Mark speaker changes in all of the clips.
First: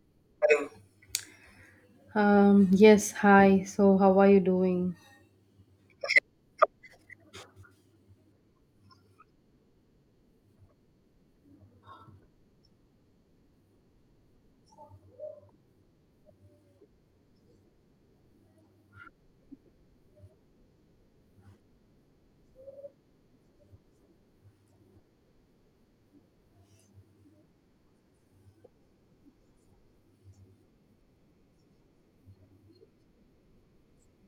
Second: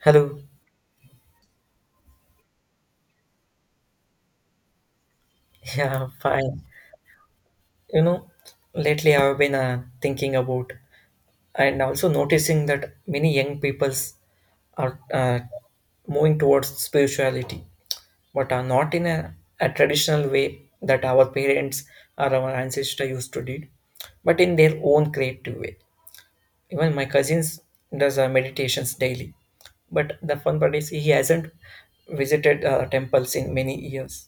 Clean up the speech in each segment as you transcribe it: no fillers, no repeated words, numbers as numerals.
Speaker 1: Hello.
Speaker 2: Yes, hi. So, how are you doing?
Speaker 1: Yeah, fine. You know, lately I've been thinking about and also noticing that many young peoples are moving towards spirituality, but are not in a traditional way that our parents or our ancestors used to do, but in their own creative way. Even my cousins does meditations daily, but the fun part is he hasn't visited temples in many years,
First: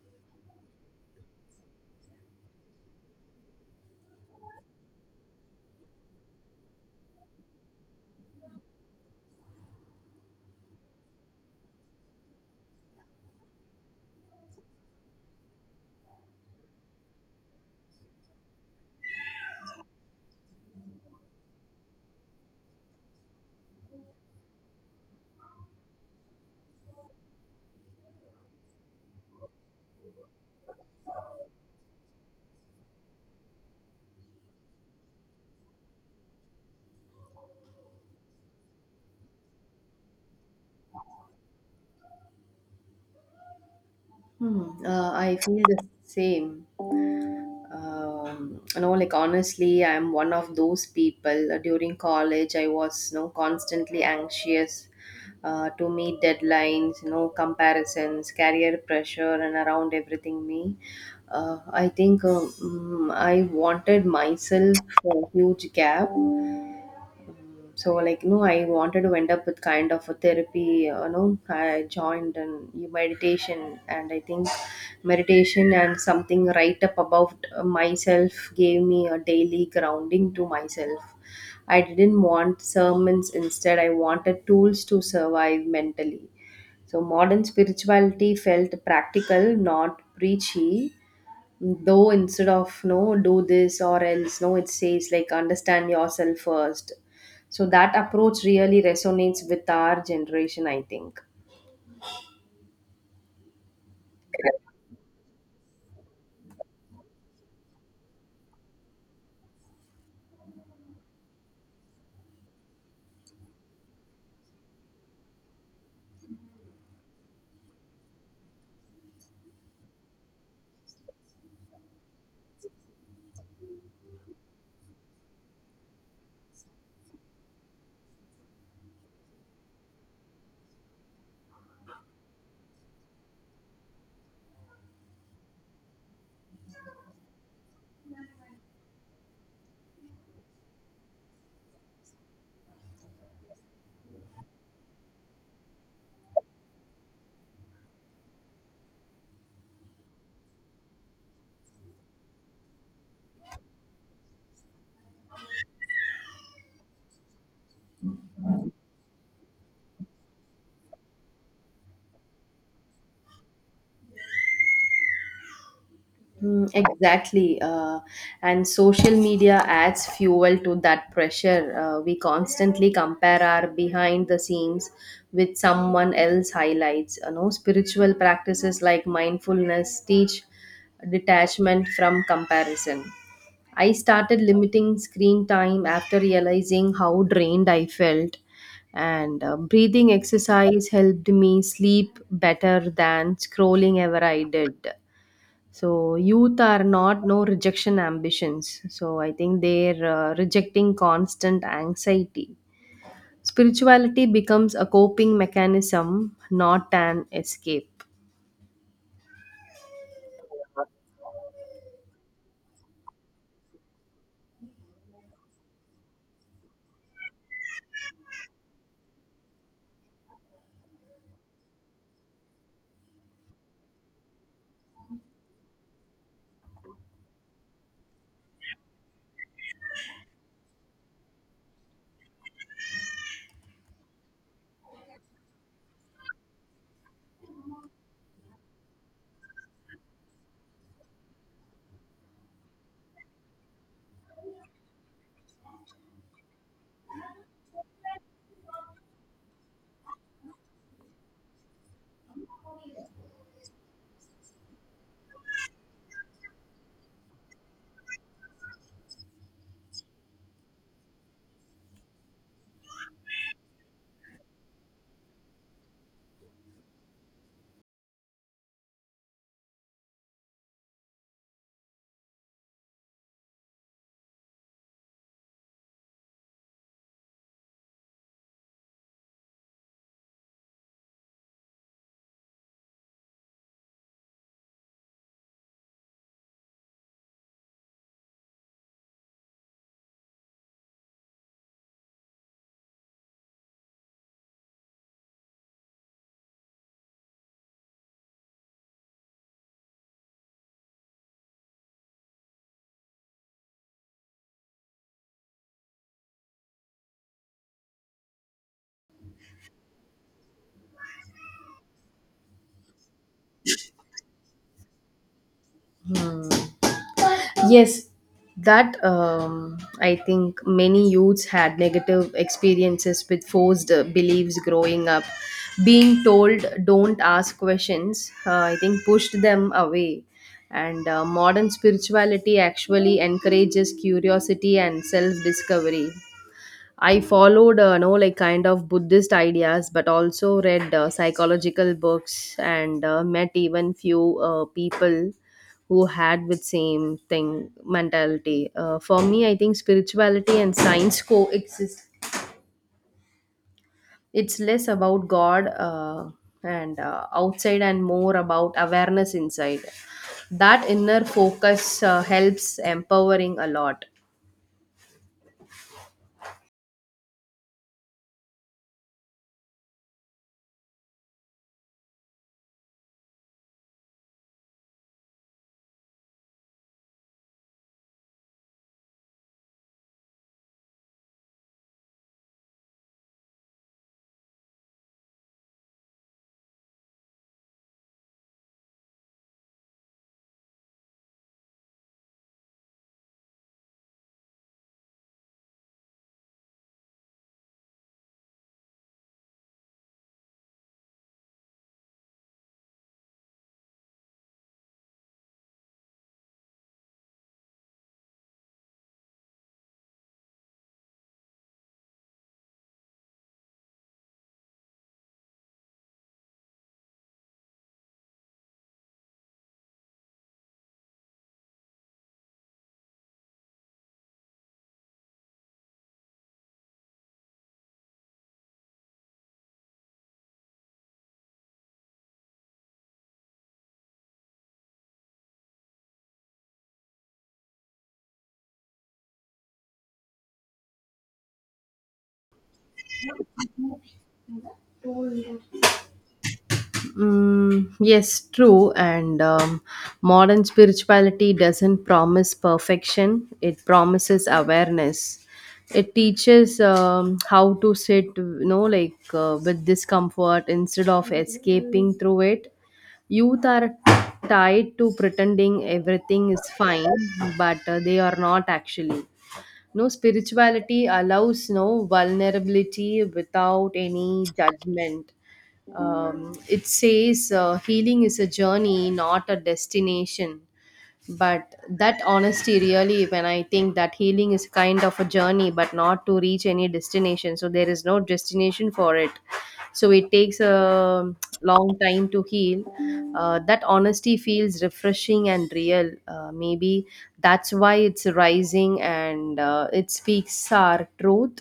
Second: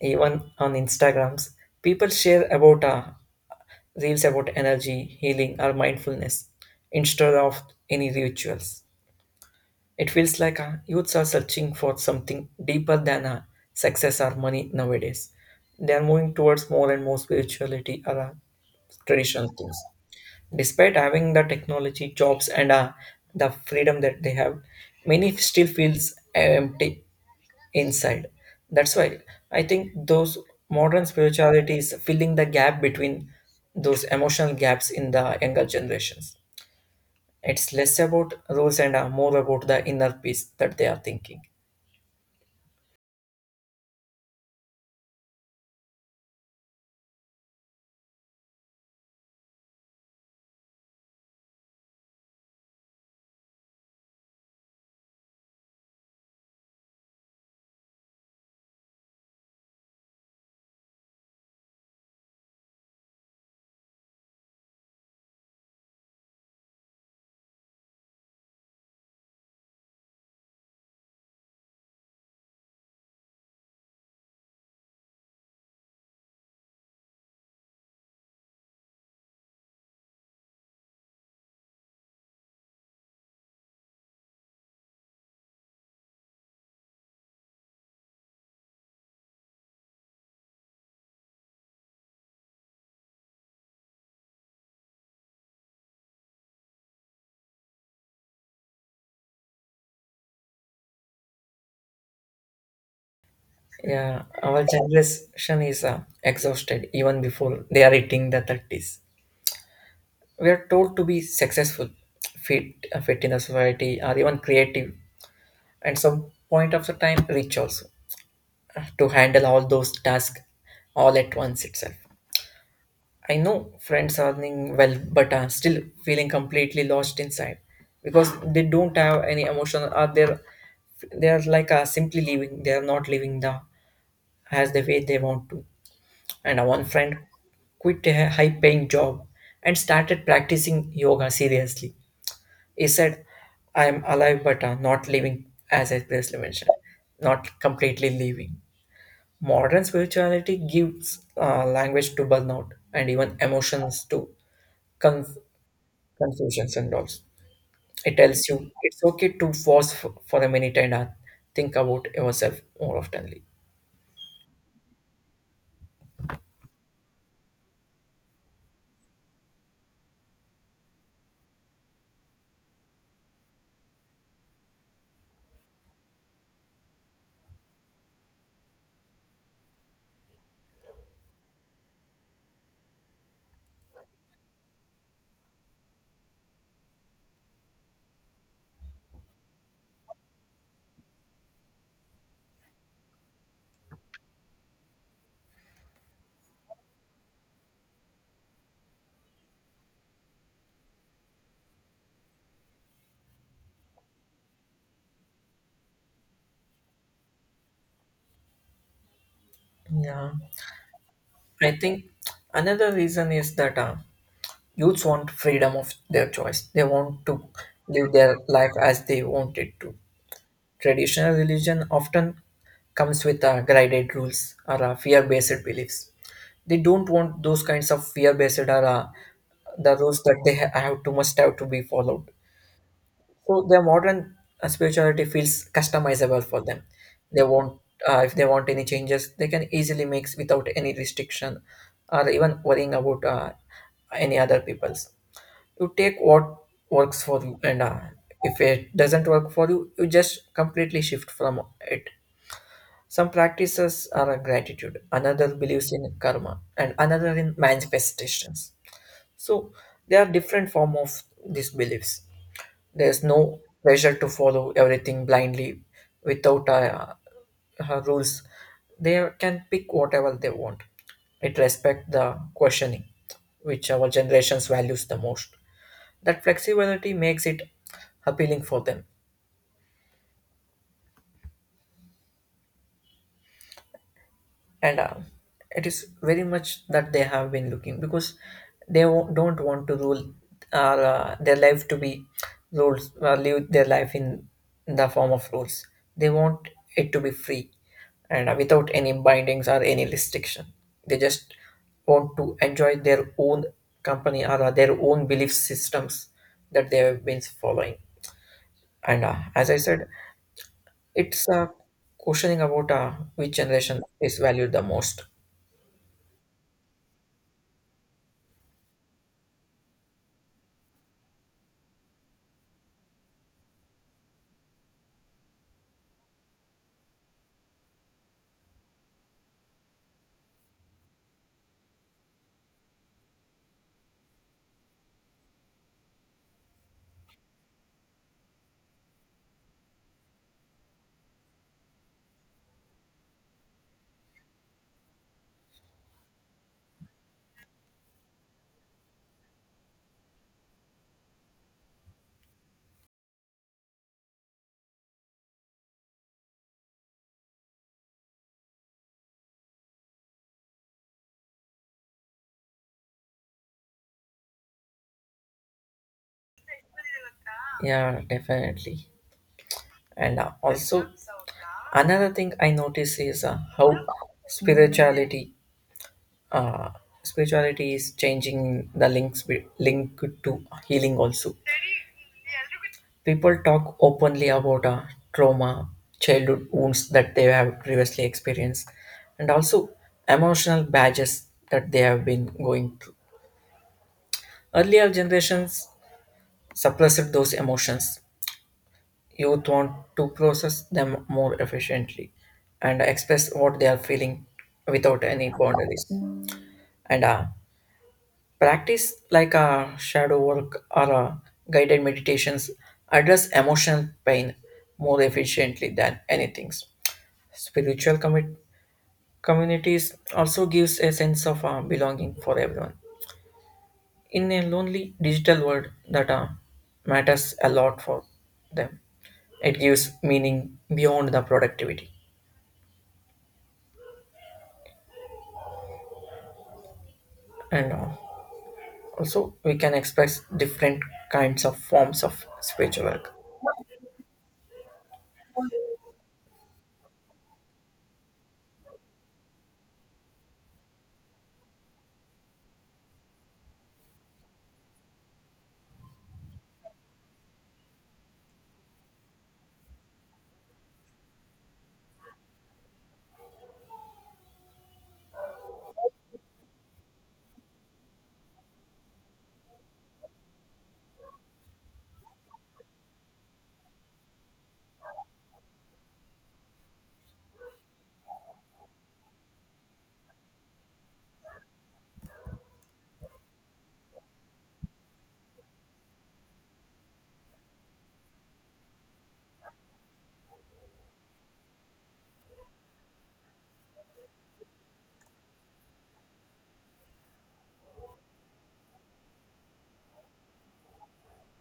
Speaker 1: even on Instagrams. People share about reels about energy, healing, or mindfulness instead of any rituals. It feels like youths are searching for something deeper than success or money nowadays. They are moving towards more and more spirituality or traditional things. Despite having the technology, jobs, and the freedom that they have, many still feels empty inside. That's why I think those modern spirituality is filling the gap between those emotional gaps in the younger generations. It's less about rules and more about the inner peace that they are thinking.
Speaker 2: Hmm. I feel the same. Honestly, I'm one of those people. During college, I was, you know, constantly anxious to meet deadlines, you know, comparisons, career pressure, and around everything me. I think I wanted myself a huge gap, so like no I wanted to end up with kind of a therapy. You know, I joined and meditation and I think meditation and something right up about myself gave me a daily grounding to myself. I didn't want sermons. Instead, I wanted tools to survive mentally. So modern spirituality felt practical, not preachy. Though instead of no do this or else, no it says like understand yourself first. So that approach really resonates with our generation, I think.
Speaker 1: Yeah, our generation is exhausted even before they are hitting the 30s. We are told to be successful, fit, fit in the society, or even creative, and some point of the time rich also, to handle all those tasks all at once itself. I know friends are doing well, but are still feeling completely lost inside because they don't have any emotion. Are they they're like simply living. They are not living the as the way they want to. And one friend quit a high-paying job and started practicing yoga seriously. He said, "I am alive, but not living." As I previously mentioned, not completely living. Modern spirituality gives language to burnout and even emotions too. Con- Confusions and all. It tells you it's okay to pause for a minute and think about yourself more oftenly.
Speaker 2: Mm, exactly. And social media adds fuel to that pressure. We constantly compare our behind the scenes with someone else highlights. You know, spiritual practices like mindfulness teach detachment from comparison. I started limiting screen time after realizing how drained I felt. And breathing exercise helped me sleep better than scrolling ever I did. So youth are not no rejection ambitions. So I think they're rejecting constant anxiety. Spirituality becomes a coping mechanism, not an escape.
Speaker 1: Yeah, I think another reason is that youths want freedom of their choice. They want to live their life as they want it to. Traditional religion often comes with guided rules or fear-based beliefs. They don't want those kinds of fear-based, or the rules that they have to must have to be followed. So their modern spirituality feels customizable for them. They want, if they want any changes, they can easily make without any restriction, or even worrying about any other people's. You take what works for you, and if it doesn't work for you, you just completely shift from it. Some practices are gratitude, another believes in karma, and another in manifestations. So there are different form of these beliefs. There's no pressure to follow everything blindly without rules. They can pick whatever they want. It respects the questioning, which our generations values the most. That flexibility makes it appealing for them, and it is very much that they have been looking, because they don't want to rule their life to be rules, live their life in the form of rules. They want it to be free and without any bindings or any restriction. They just want to enjoy their own company or their own belief systems that they have been following, and as I said, it's questioning about which generation is valued the most.
Speaker 2: Yes, that I think many youths had negative experiences with forced beliefs growing up. Being told don't ask questions, I think pushed them away. And modern spirituality actually encourages curiosity and self discovery. I followed, no, like kind of Buddhist ideas, but also read psychological books and met even few people who had with same thing mentality. For me, I think spirituality and science coexist. It's less about God and outside, and more about awareness inside. That inner focus helps empowering a lot.
Speaker 1: Yeah, definitely. And also, another thing I notice is how spirituality, uh, is changing the links with, link to healing. Also, people talk openly about trauma, childhood wounds that they have previously experienced, and also emotional badges that they have been going through. Earlier generations suppressed those emotions. Youth want to process them more efficiently and express what they are feeling without any boundaries. And practice like shadow work or guided meditations address emotional pain more efficiently than anything. Spiritual commi- communities also gives a sense of belonging for everyone. In a lonely digital world that matters a lot for them, it gives meaning beyond the productivity. And also we can express different kinds of forms of speech work.
Speaker 2: Mm, yes, true. And modern spirituality doesn't promise perfection, it promises awareness. It teaches how to sit, you know, like with discomfort instead of escaping through it. Youth are tied to pretending everything is fine, but they are not actually. No, Spirituality allows vulnerability without any judgment. It says healing is a journey, not a destination. But that honesty really, when I think that healing is kind of a journey but not to reach any destination, so there is no destination for it, so it takes a long time to heal. That honesty feels refreshing and real. Maybe that's why it's rising, and it speaks our truth.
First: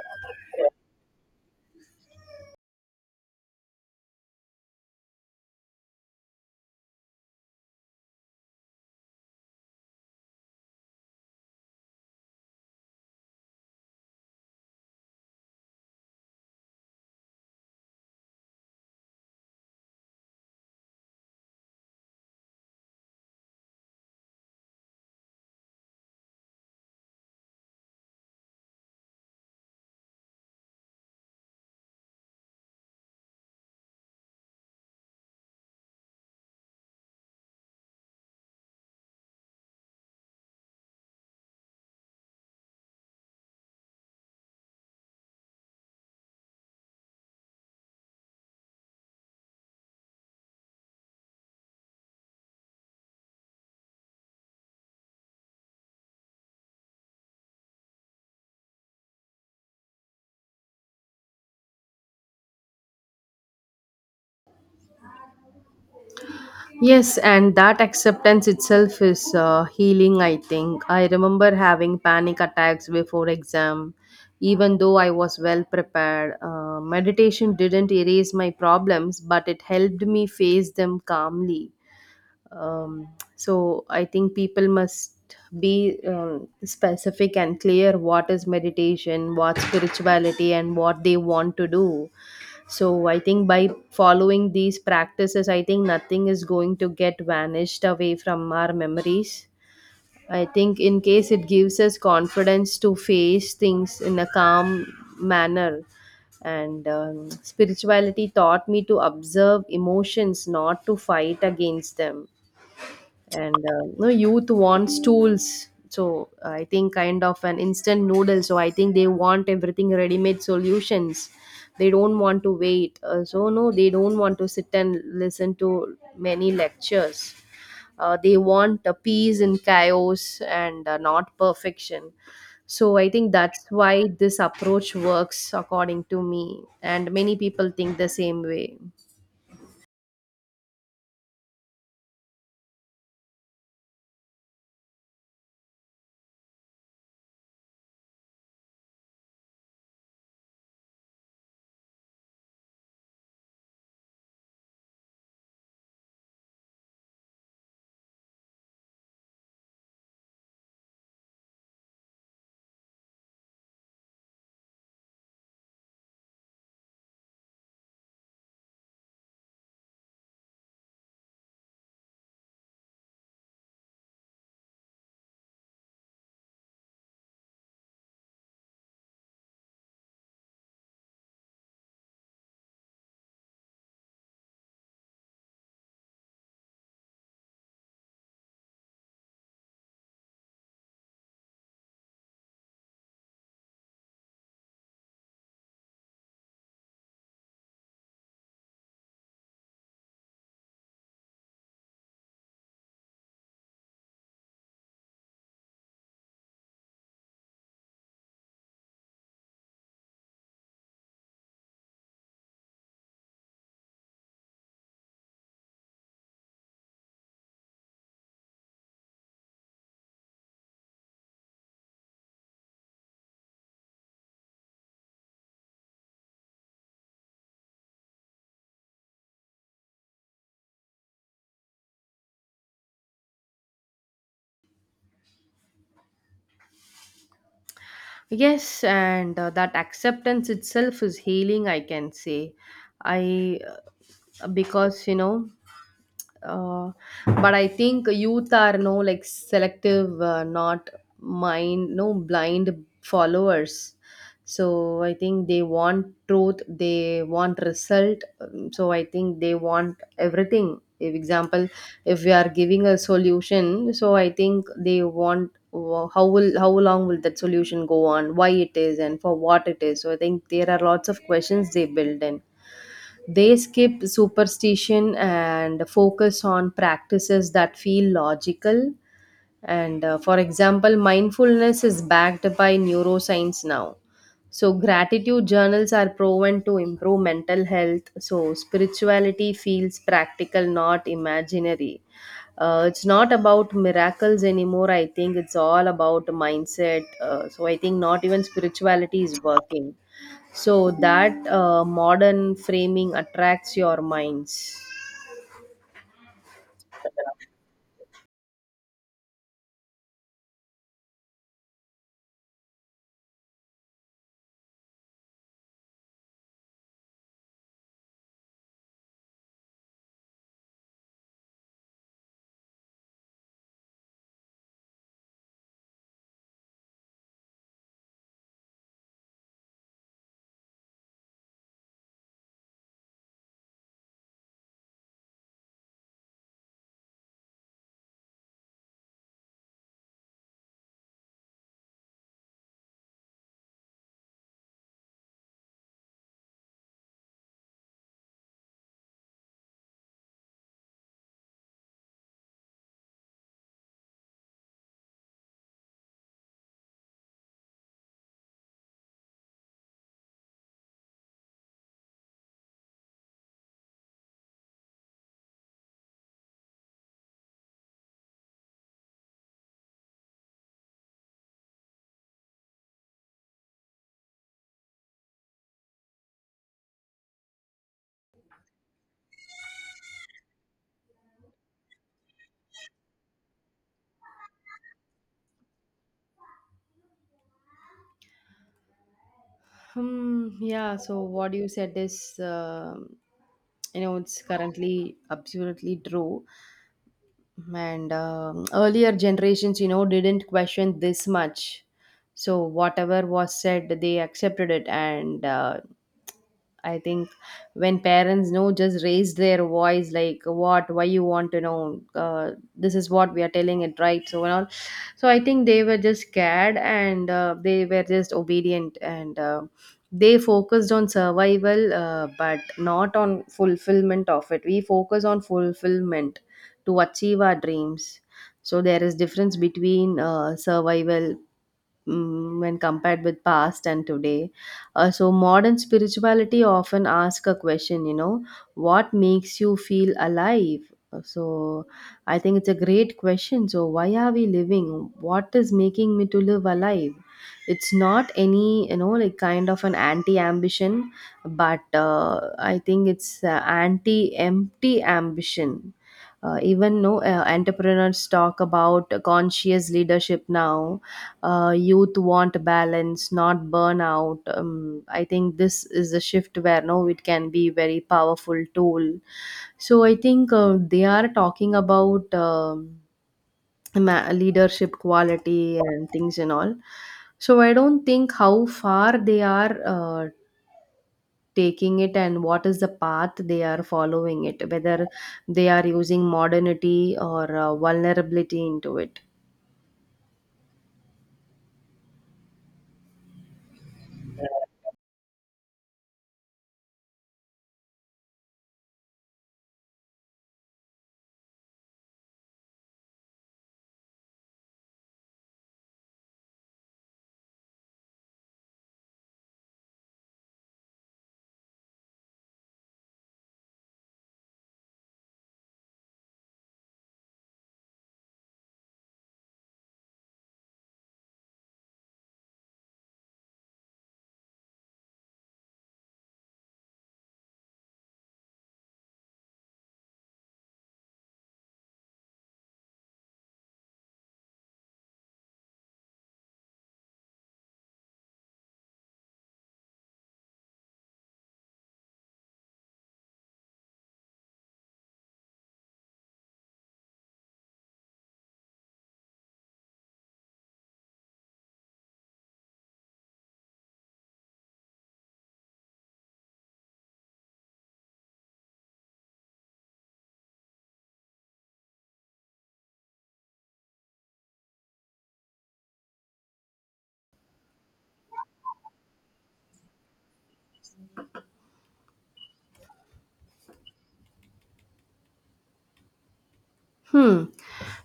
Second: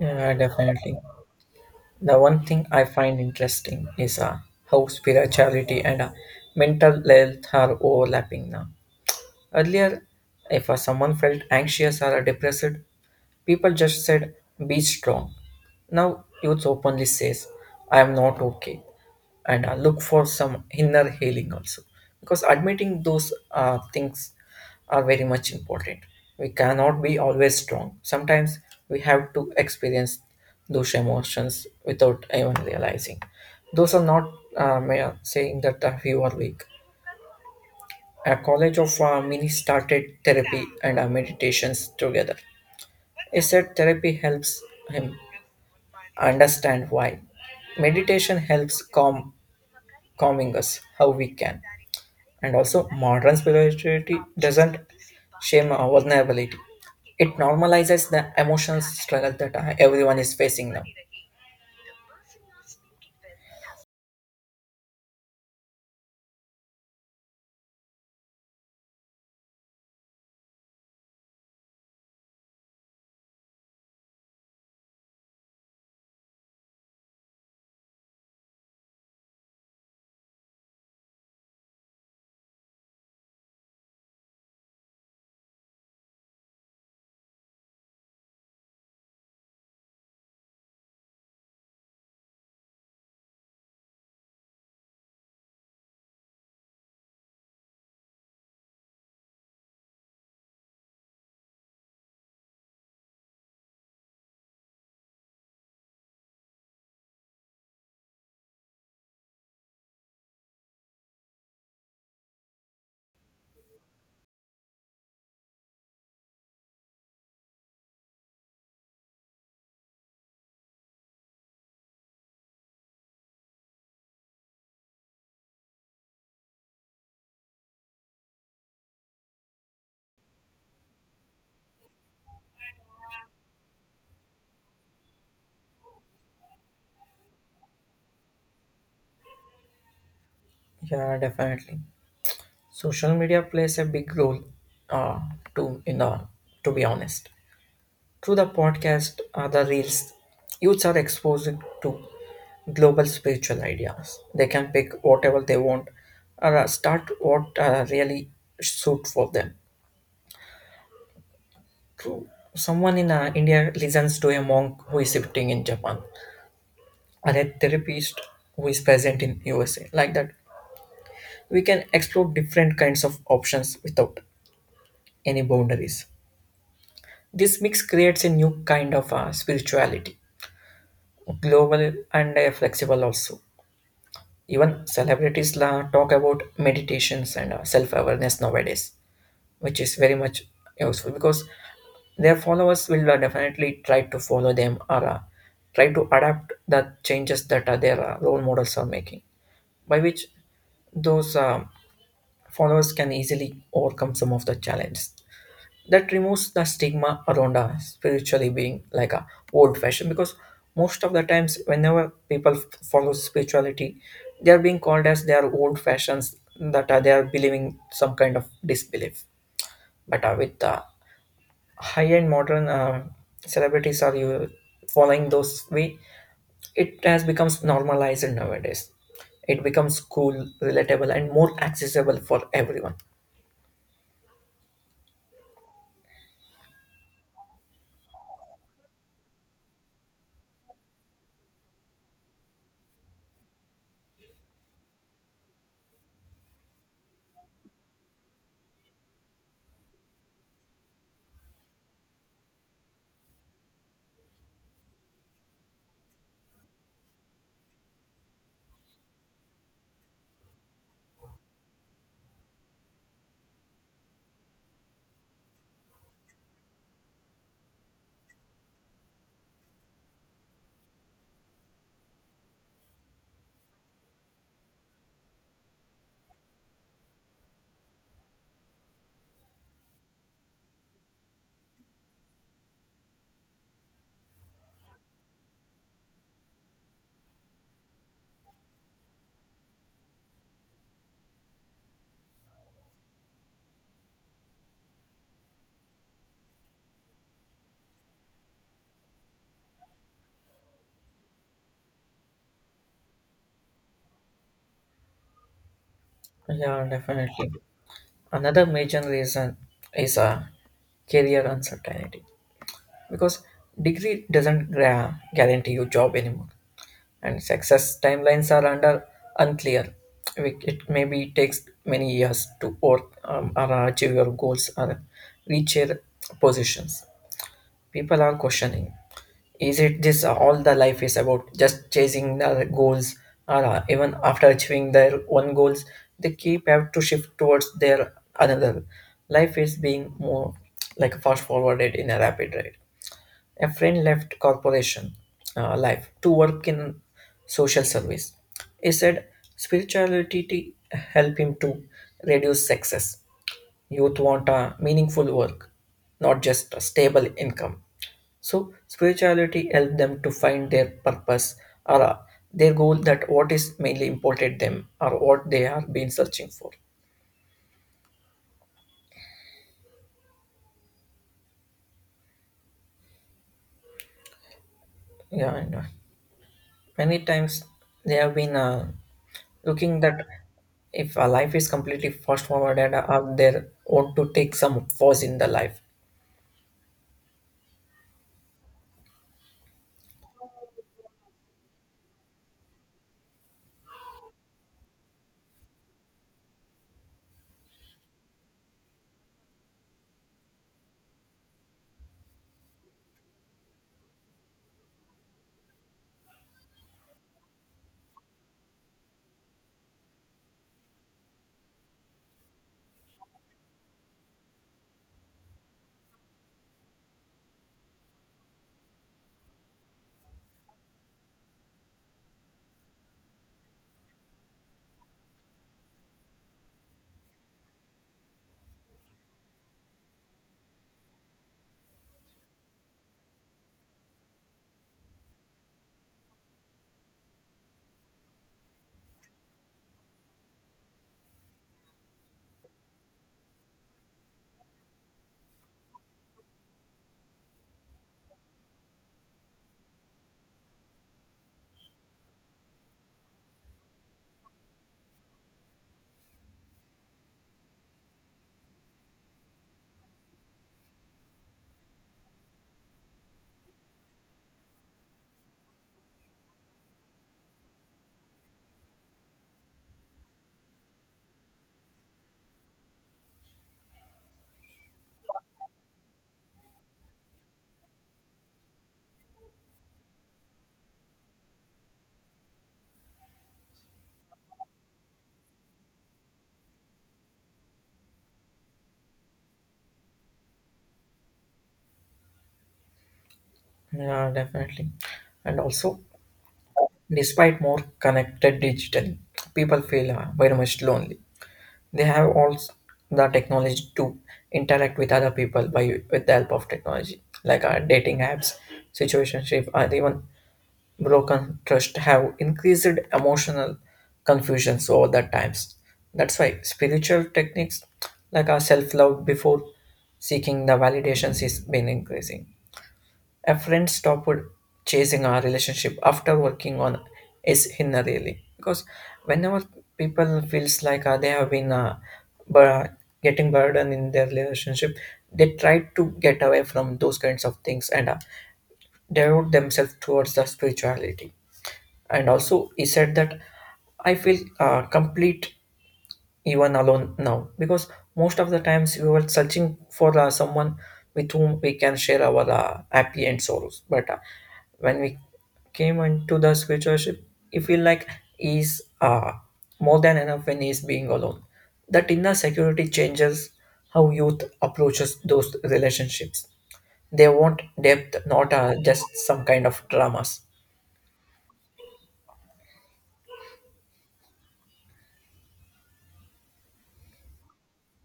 Speaker 1: Yeah, definitely. The one thing I find interesting is how spirituality and mental health are overlapping now. Earlier, if someone felt anxious or depressed, people just said, be strong. Now, youth openly says, I am not okay. And look for some inner healing also. Because admitting those things are very much important. We cannot be always strong. Sometimes we have to experience those emotions without even realizing. Those are not saying that you are weak. A college of Mini started therapy and meditations together. He said therapy helps him understand why. Meditation helps calming us how we can. And also, modern spirituality doesn't shame our vulnerability. It normalizes the emotional struggle that everyone is facing now.
Speaker 2: Yes, and that acceptance itself is healing, I think. I remember having panic attacks before exam, even though I was well prepared. Meditation didn't erase my problems, but it helped me face them calmly. Um, so I think people must be specific and clear what is meditation, what spirituality, and what they want to do. So I think by following these practices, I think nothing is going to get vanished away from our memories. I think in case it gives us confidence to face things in a calm manner. And spirituality taught me to observe emotions, not to fight against them. And no youth wants tools, so I think kind of an instant noodle, so I think they want everything ready made solutions. They don't want to wait. So they don't want to sit and listen to many lectures. They want a peace in chaos and not perfection. So I think that's why this approach works according to me, and many people think the same way.
Speaker 1: Yeah, definitely. Social media plays a big role, uh, to In the to be honest. Through the podcast or the reels, youths are exposed to global spiritual ideas. They can pick whatever they want or start what really suit for them. True. Someone in India listens to a monk who is sitting in Japan, or a therapist who is present in USA. Like that, we can explore different kinds of options without any boundaries. This mix creates a new kind of spirituality, global and flexible also. Even celebrities la, talk about meditations and self-awareness nowadays, which is very much useful because their followers will definitely try to follow them or try to adapt the changes that their role models are making, by which those followers can easily overcome some of the challenges. That removes the stigma around a spiritually being like a old fashioned, because most of the times whenever people follow spirituality, they are being called as they are old fashions, that are they are believing some kind of disbelief. But with the high end modern celebrities are you following those way, it has becomes normalized nowadays. It becomes cool, relatable, and more accessible for everyone.
Speaker 2: Yes, and that acceptance itself is healing, I can say. I, because you know, uh, but I think youth are like selective, not mind no blind followers. So I think they want truth, they want result. So I think they want everything. If example, if we are giving a solution, so I think they want how will, how long will that solution go on, why it is, and for what it is. So I think there are lots of questions they build in. They skip superstition and focus on practices that feel logical. And for example, mindfulness is backed by neuroscience now. So, gratitude journals are proven to improve mental health. So, spirituality feels practical, not imaginary. It's not about miracles anymore. I think it's all about mindset. So, I think not even spirituality is working. So that modern framing attracts your minds.
Speaker 1: Yeah, definitely. Another major reason is a career uncertainty, because degree doesn't gra- guarantee you job anymore, and success timelines are under unclear. It maybe takes many years to work, or achieve your goals or reach your positions. People are questioning, is it this all the life is about just chasing the goals, or even after achieving their one goals they keep have to shift towards their another. Life is being more like fast forwarded in a rapid rate. A friend left corporation life to work in social service. He said spirituality helped him to reduce success. Youth want a meaningful work, not just a stable income. So spirituality helps them to find their purpose or their goal, that what is mainly important them or what they have been searching for. Yeah, and many times they have been looking that if a life is completely fast forward and are there want to take some pause in the life.
Speaker 2: Hmm. Yeah. So what you said is, you know, it's currently absolutely true. And earlier generations, you know, didn't question this much. So whatever was said, they accepted it. And I think when parents know, just raise their voice, like, "What? Why you want to know? This is what we are telling it, right?" So now, so I think they were just scared and they were just obedient, and they focused on survival but not on fulfillment of it. We focus on fulfillment to achieve our dreams. So there is difference between survival when compared with past and today. So modern spirituality often asks a question, you know, what makes you feel alive? So I think it's a great question. So why are we living? What is making me to live alive? It's not any, you know, like kind of an anti-ambition, but I think it's anti-empty ambition. Even no entrepreneurs talk about conscious leadership now. Youth want balance, not burnout. I think this is a shift where no it can be very powerful tool. So I think they are talking about leadership quality and things and all. So I don't think how far they are taking it and what is the path they are following it, whether they are using modernity or vulnerability into it.
Speaker 1: Yeah, definitely. And also, despite more connected digitally, people feel very much lonely. They have the technology to interact with other people by with the help of technology, like dating apps, situationship, and even broken trust have increased emotional confusions over the times. That's why spiritual techniques like our self love before seeking the validations is been increasing. A friend stopped chasing our relationship after working on is Hinna really, because whenever people feels like they have been bur- getting burden in their relationship, they try to get away from those kinds of things and devote themselves towards the spirituality. And also, he said that I feel complete even alone now, because most of the times we were searching for someone with whom we can share our happy and sorrows, but when we came into the spiritualship we feel like is more than enough when he's being alone. That inner security changes how youth approaches those relationships. They want depth, not just some kind of dramas.
Speaker 2: Hmm.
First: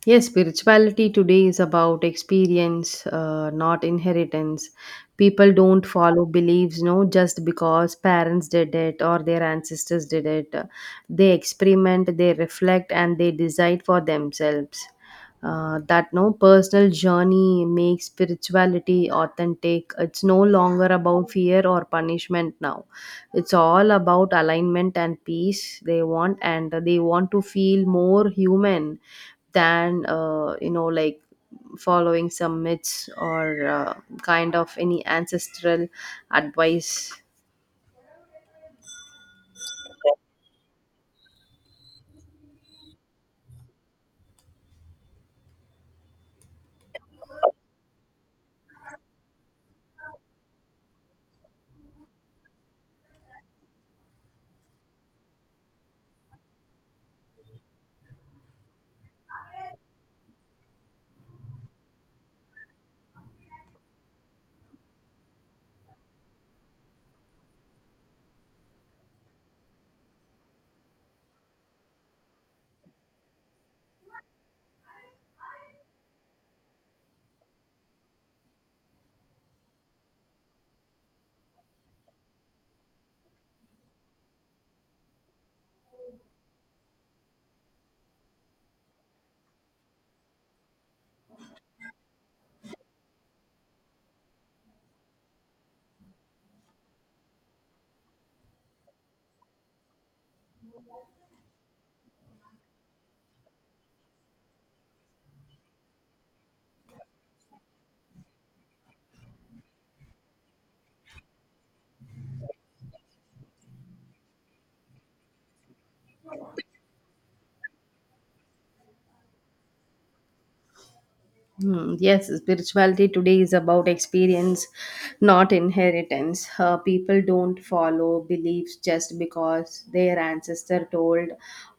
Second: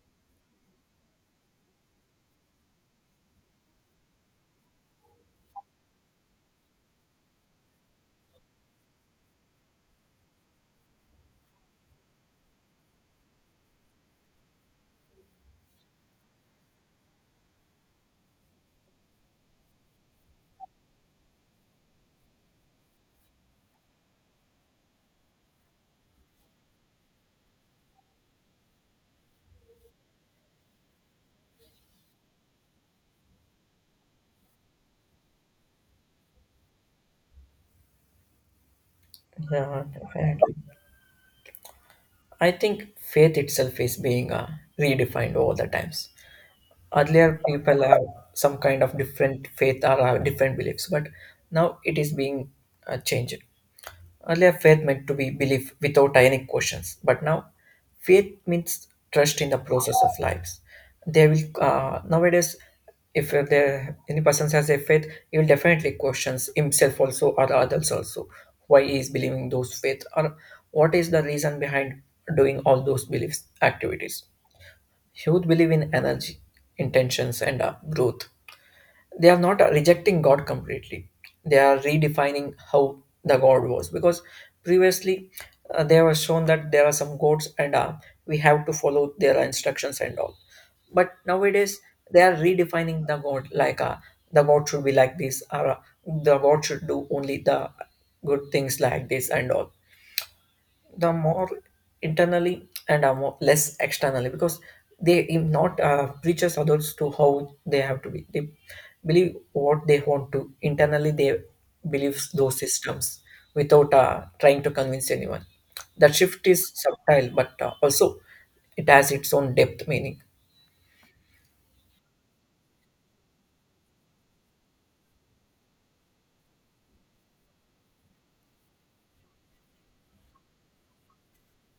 Speaker 2: Yes, spirituality today is about experience, not inheritance. People don't follow beliefs, no, just because parents did it or their ancestors did it. They experiment, they reflect, and they decide for themselves. That no personal journey makes spirituality authentic. It's no longer about fear or punishment now. It's all about alignment and peace they want, and they want to feel more human than following some myths or kind of any ancestral advice.
Speaker 1: Yeah, definitely. I think faith itself is being redefined over the times. Earlier people have some kind of different faith or have different beliefs, but now it is being changed. Earlier faith meant to be belief without any questions, but now faith means trust in the process of lives. They will, nowadays, if there any person has a faith, he will definitely questions himself also or others also, why he is believing those faith, or what is the reason behind doing all those beliefs activities. Youth believe in energy, intentions, and growth. They are not rejecting God completely. They are redefining how the God was because previously they were shown that there are some gods and we have to follow their instructions and all. But nowadays they are redefining the God like the God should be like this or the God should do only the good things like this and all the more internally and are more less externally because not preaches others to how they have to be, they believe what they want to internally, they believe those systems without trying to convince anyone. That shift is subtle but also it has its own depth meaning.
Speaker 2: Hmm. Yes, spirituality today is about experience, not inheritance. People don't follow beliefs just because their ancestor told,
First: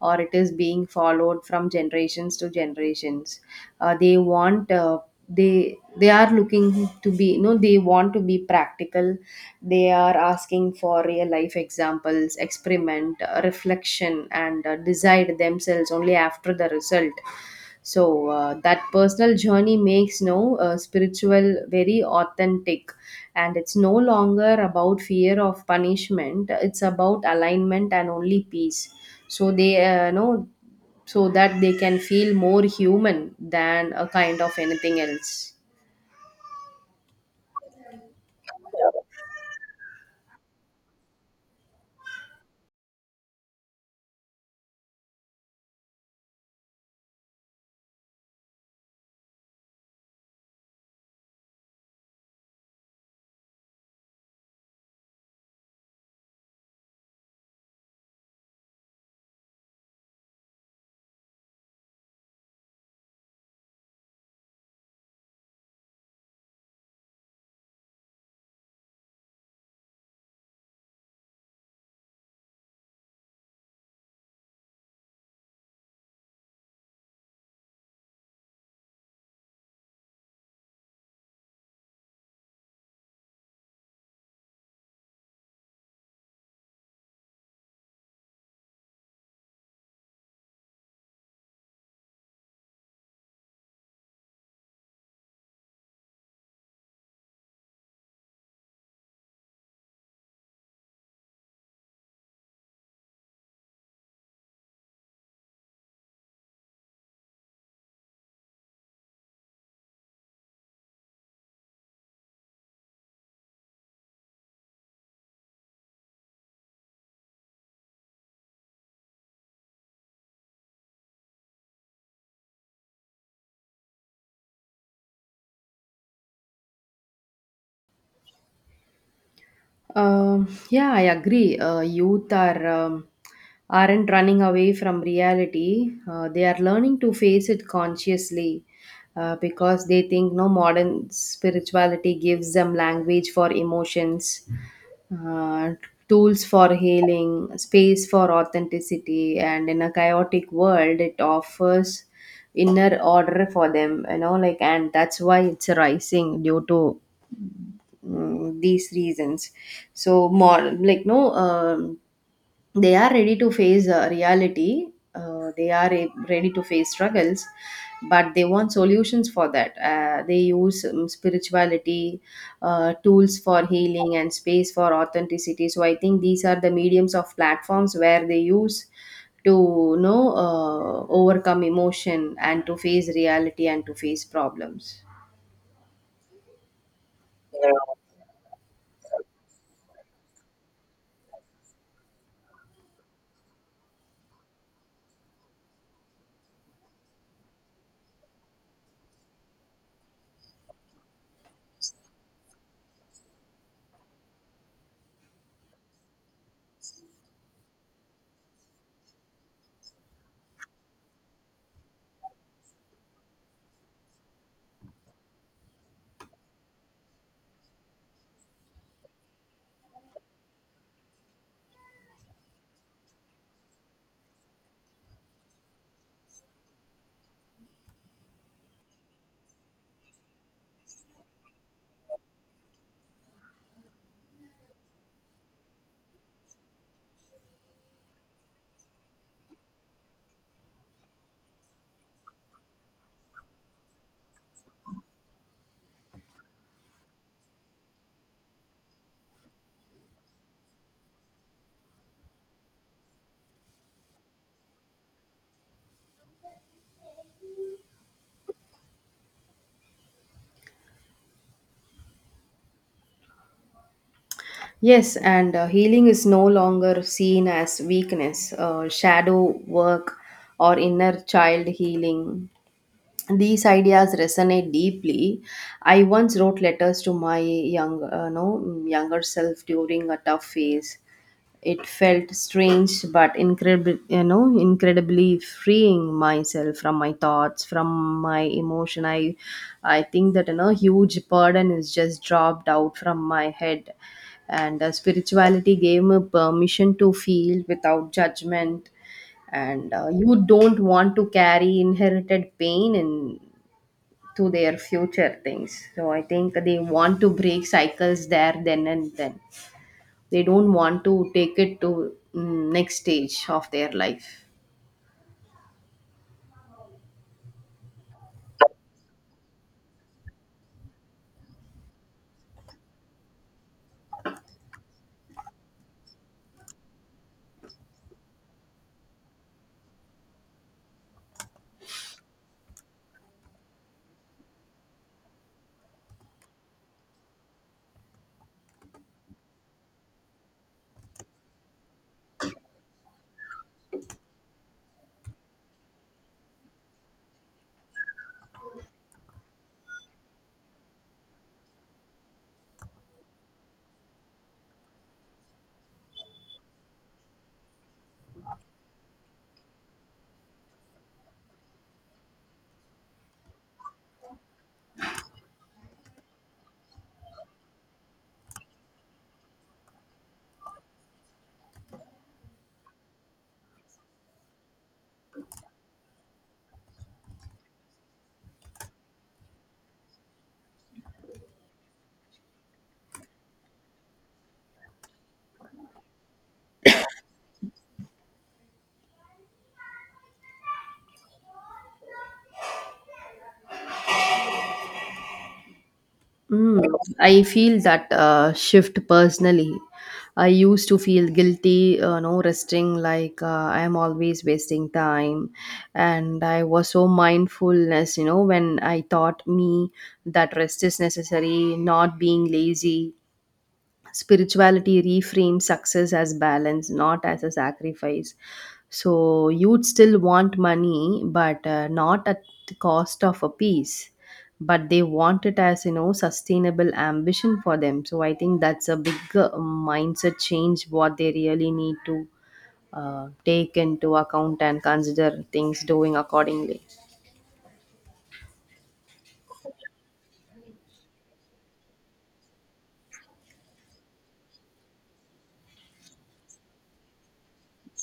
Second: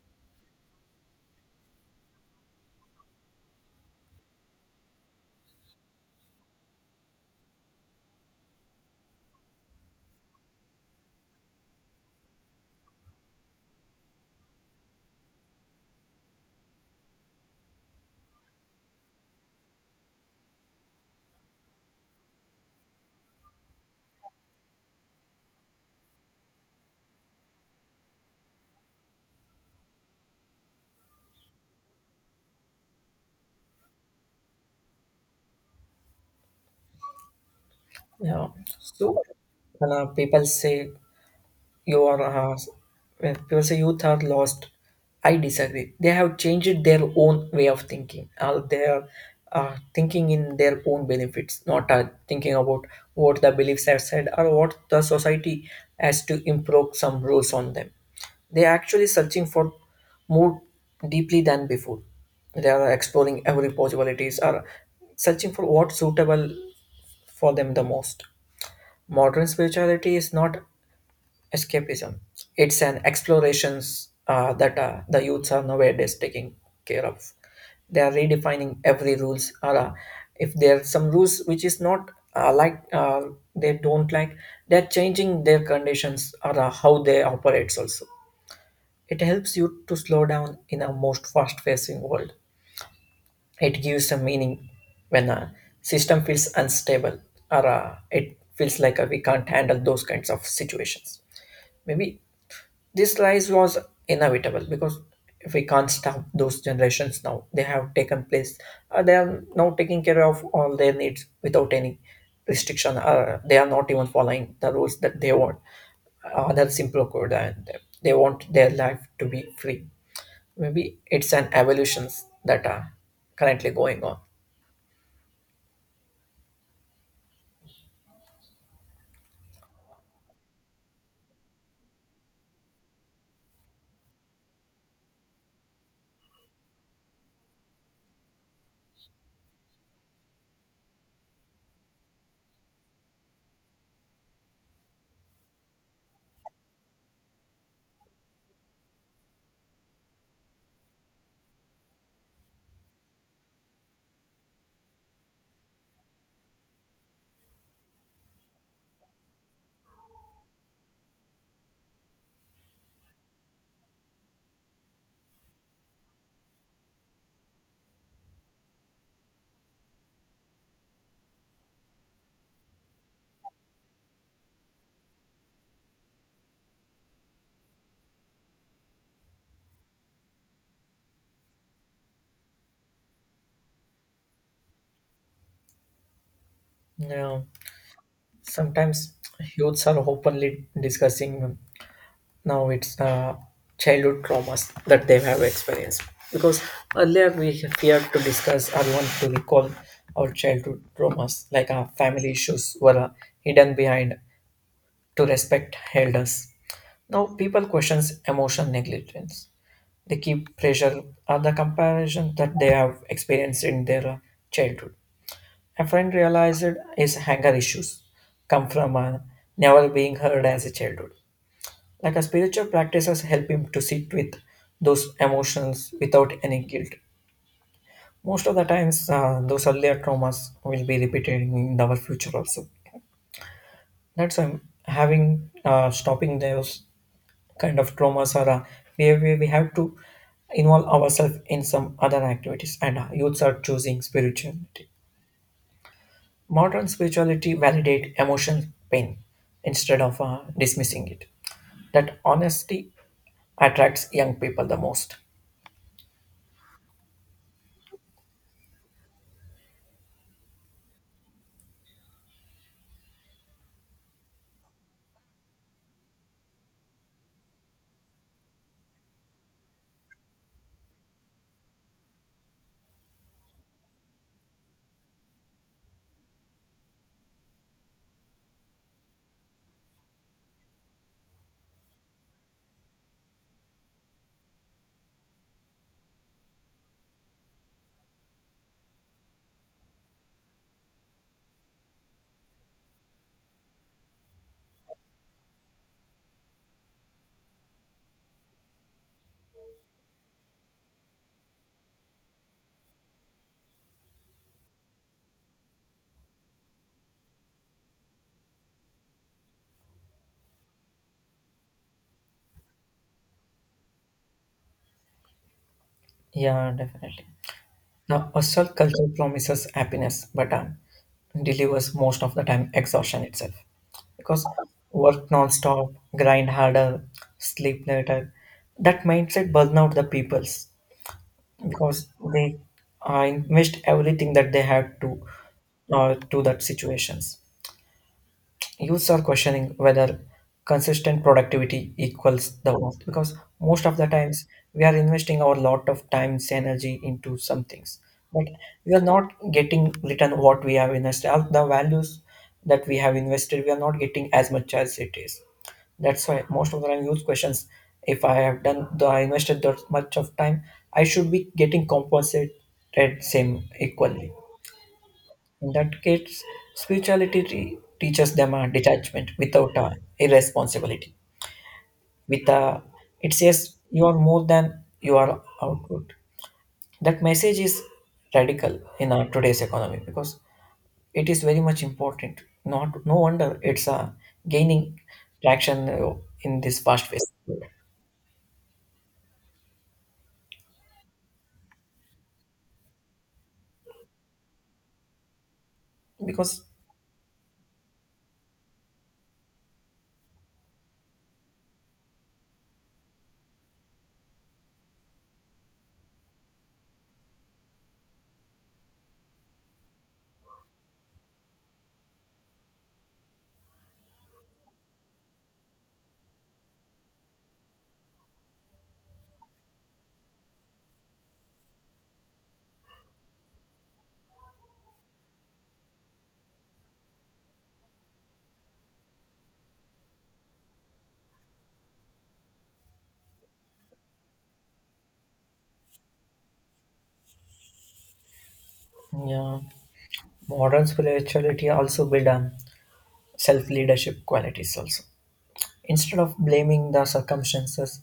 Speaker 2: or it is being followed from generations to generations. They want they are looking to be no they want to be practical. They are asking for real life examples, experiment, reflection, and decide themselves only after the result. So that personal journey makes no spiritual very authentic, and it's no longer about fear of punishment. It's about alignment and only peace. So they know so that they can feel more human than a kind of anything else.
Speaker 1: Yeah. So when people say you are when people say youth are lost, I disagree. They have changed their own way of thinking. They are thinking in their own benefits, not thinking about what the beliefs have said or what the society has to improve some rules on them. They are actually searching for more deeply than before. They are exploring every possibilities or searching for what's suitable for them the most. Modern spirituality is not escapism. It's an explorations that the youths are nowadays taking care of. They are redefining every rules. Or if there are some rules which is not like they don't like, they're changing their conditions or how they operates also. It helps you to slow down in a most fast-facing world. It gives a meaning when a system feels unstable or it feels like we can't handle those kinds of situations. Maybe this rise was inevitable because if we can't stop those generations now, they have taken place. They are now taking care of all their needs without any restriction. They are not even following the rules that they want, other simple code, and they want their life to be free. Maybe it's an evolutions that are currently going on.
Speaker 2: Yeah, I agree. Youth are aren't running away from reality. They are learning to face it consciously, because they think no modern spirituality gives them language for emotions, uh, tools for healing, space for authenticity, and in a chaotic world, it offers inner order for them. You know, like, and that's why it's rising due to these reasons. So more like, no they are ready to face reality. They are ready to face struggles, but they want solutions for that. They use spirituality, tools for healing and space for authenticity. So I think these are the mediums of platforms where they use to, you know, overcome emotion and to face reality and to face problems.
Speaker 1: You sometimes youths are openly discussing now. It's childhood traumas that they have experienced, because earlier we feared to discuss or want to recall our childhood traumas. Like our family issues were hidden behind to respect elders. Now people questions emotional negligence. They keep pressure on the comparison that they have experienced in their childhood. A friend realized his anger issues come from never being heard as a childhood. Like a spiritual practices help him to sit with those emotions without any guilt. Most of the times, those earlier traumas will be repeated in our future also. That's why having stopping those kind of traumas or behavior, we have to involve ourselves in some other activities. And youths are choosing spirituality. Modern spirituality validate emotional pain instead of dismissing it. That honesty attracts young people the most.
Speaker 2: Yes, and healing is no longer seen as weakness. Shadow work or inner child healing, these ideas resonate deeply. I once wrote letters to my young no younger self during a tough phase. It felt strange but incredible, you know, incredibly freeing myself from my thoughts, from my emotion. I think that, you know, huge burden is just dropped out from my head. And spirituality gave me permission to feel without judgment. And you don't want to carry inherited pain in to their future things. So I think they want to break cycles there, then and then. They don't want to take it to next stage of their life.
Speaker 1: Yeah, definitely. Now, hustle culture promises happiness, but delivers most of the time exhaustion itself. Because work non-stop, grind harder, sleep later. That mindset burns out the peoples because they invest everything that they have to that situations. Youths are questioning whether consistent productivity equals the worth, because most of the times we are investing our lot of times energy into some things, but we are not getting return what we have invested. All the values that we have invested, we are not getting as much as it is. That's why most of the time use questions, if I have done the I invested that much of time, I should be getting compensated same equally. In that case, spirituality teaches them a detachment without a irresponsibility. With a, it says you are more than you are outward. That message is radical in our today's economy because it is very much important. Not no wonder it's a gaining traction in this past phase because
Speaker 2: Mm, I feel that shift personally. I used to feel guilty, no resting, like I am always wasting time. And I was so mindfulness, you know, when I taught me that rest is necessary, not being lazy. Spirituality reframes success as balance, not as a sacrifice. So you'd still want money but not at the cost of a peace. But they want it as, you know, sustainable ambition for them. So I think that's a big mindset change what they really need to take into account and consider things doing accordingly.
Speaker 1: yeah, modern spirituality also build self leadership qualities also. Instead of blaming the circumstances,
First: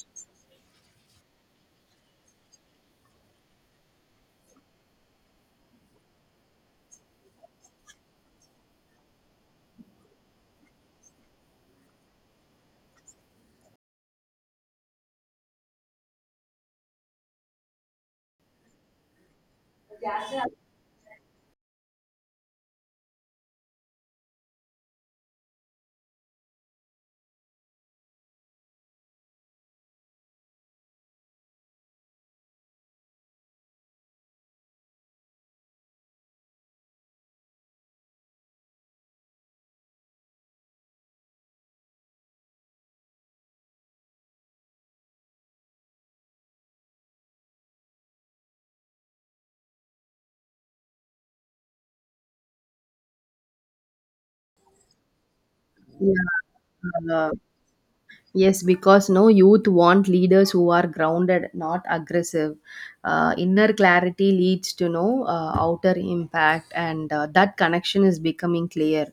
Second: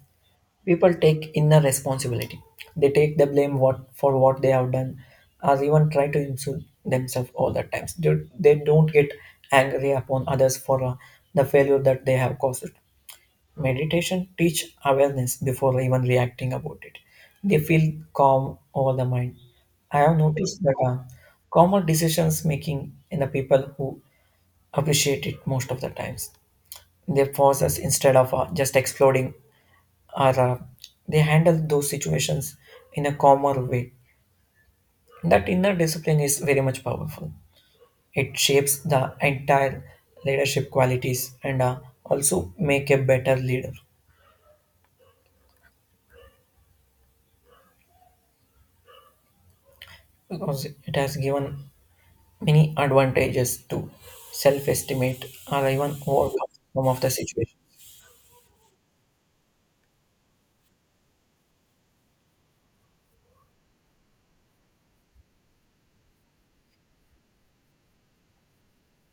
Speaker 1: people take inner responsibility. They take the blame what for what they have done, or even try to insult themselves all the times. They don't get angry upon others for the failure that they have caused. Meditation teach awareness before even reacting about it. They feel calm over the mind. I have noticed that calmer decisions making in the people who appreciate it most of the times their forces instead of just exploding or they handle those situations in a calmer way. That inner discipline is very much powerful. It shapes the entire leadership qualities and also make a better leader, because it has given many advantages to self-estimate or even overcome some of the
Speaker 2: Yeah.
Speaker 1: situation.
Speaker 2: Yes, because no youth want leaders who are grounded, not aggressive. Inner clarity leads to no outer impact, and that connection is becoming clear.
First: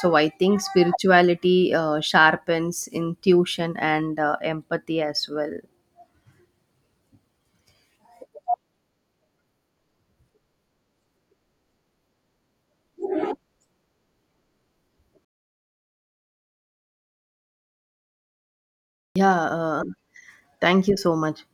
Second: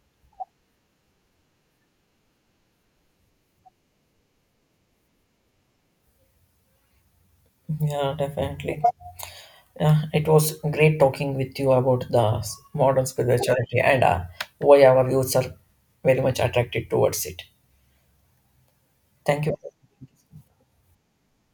Speaker 2: So I think spirituality sharpens intuition and empathy as well.
Speaker 1: Yeah, definitely. Yeah, it was great talking with you about the modern spirituality and why our youths are very much attracted towards it.
Speaker 2: Yeah,
Speaker 1: Thank you.
Speaker 2: uh, Thank you so much.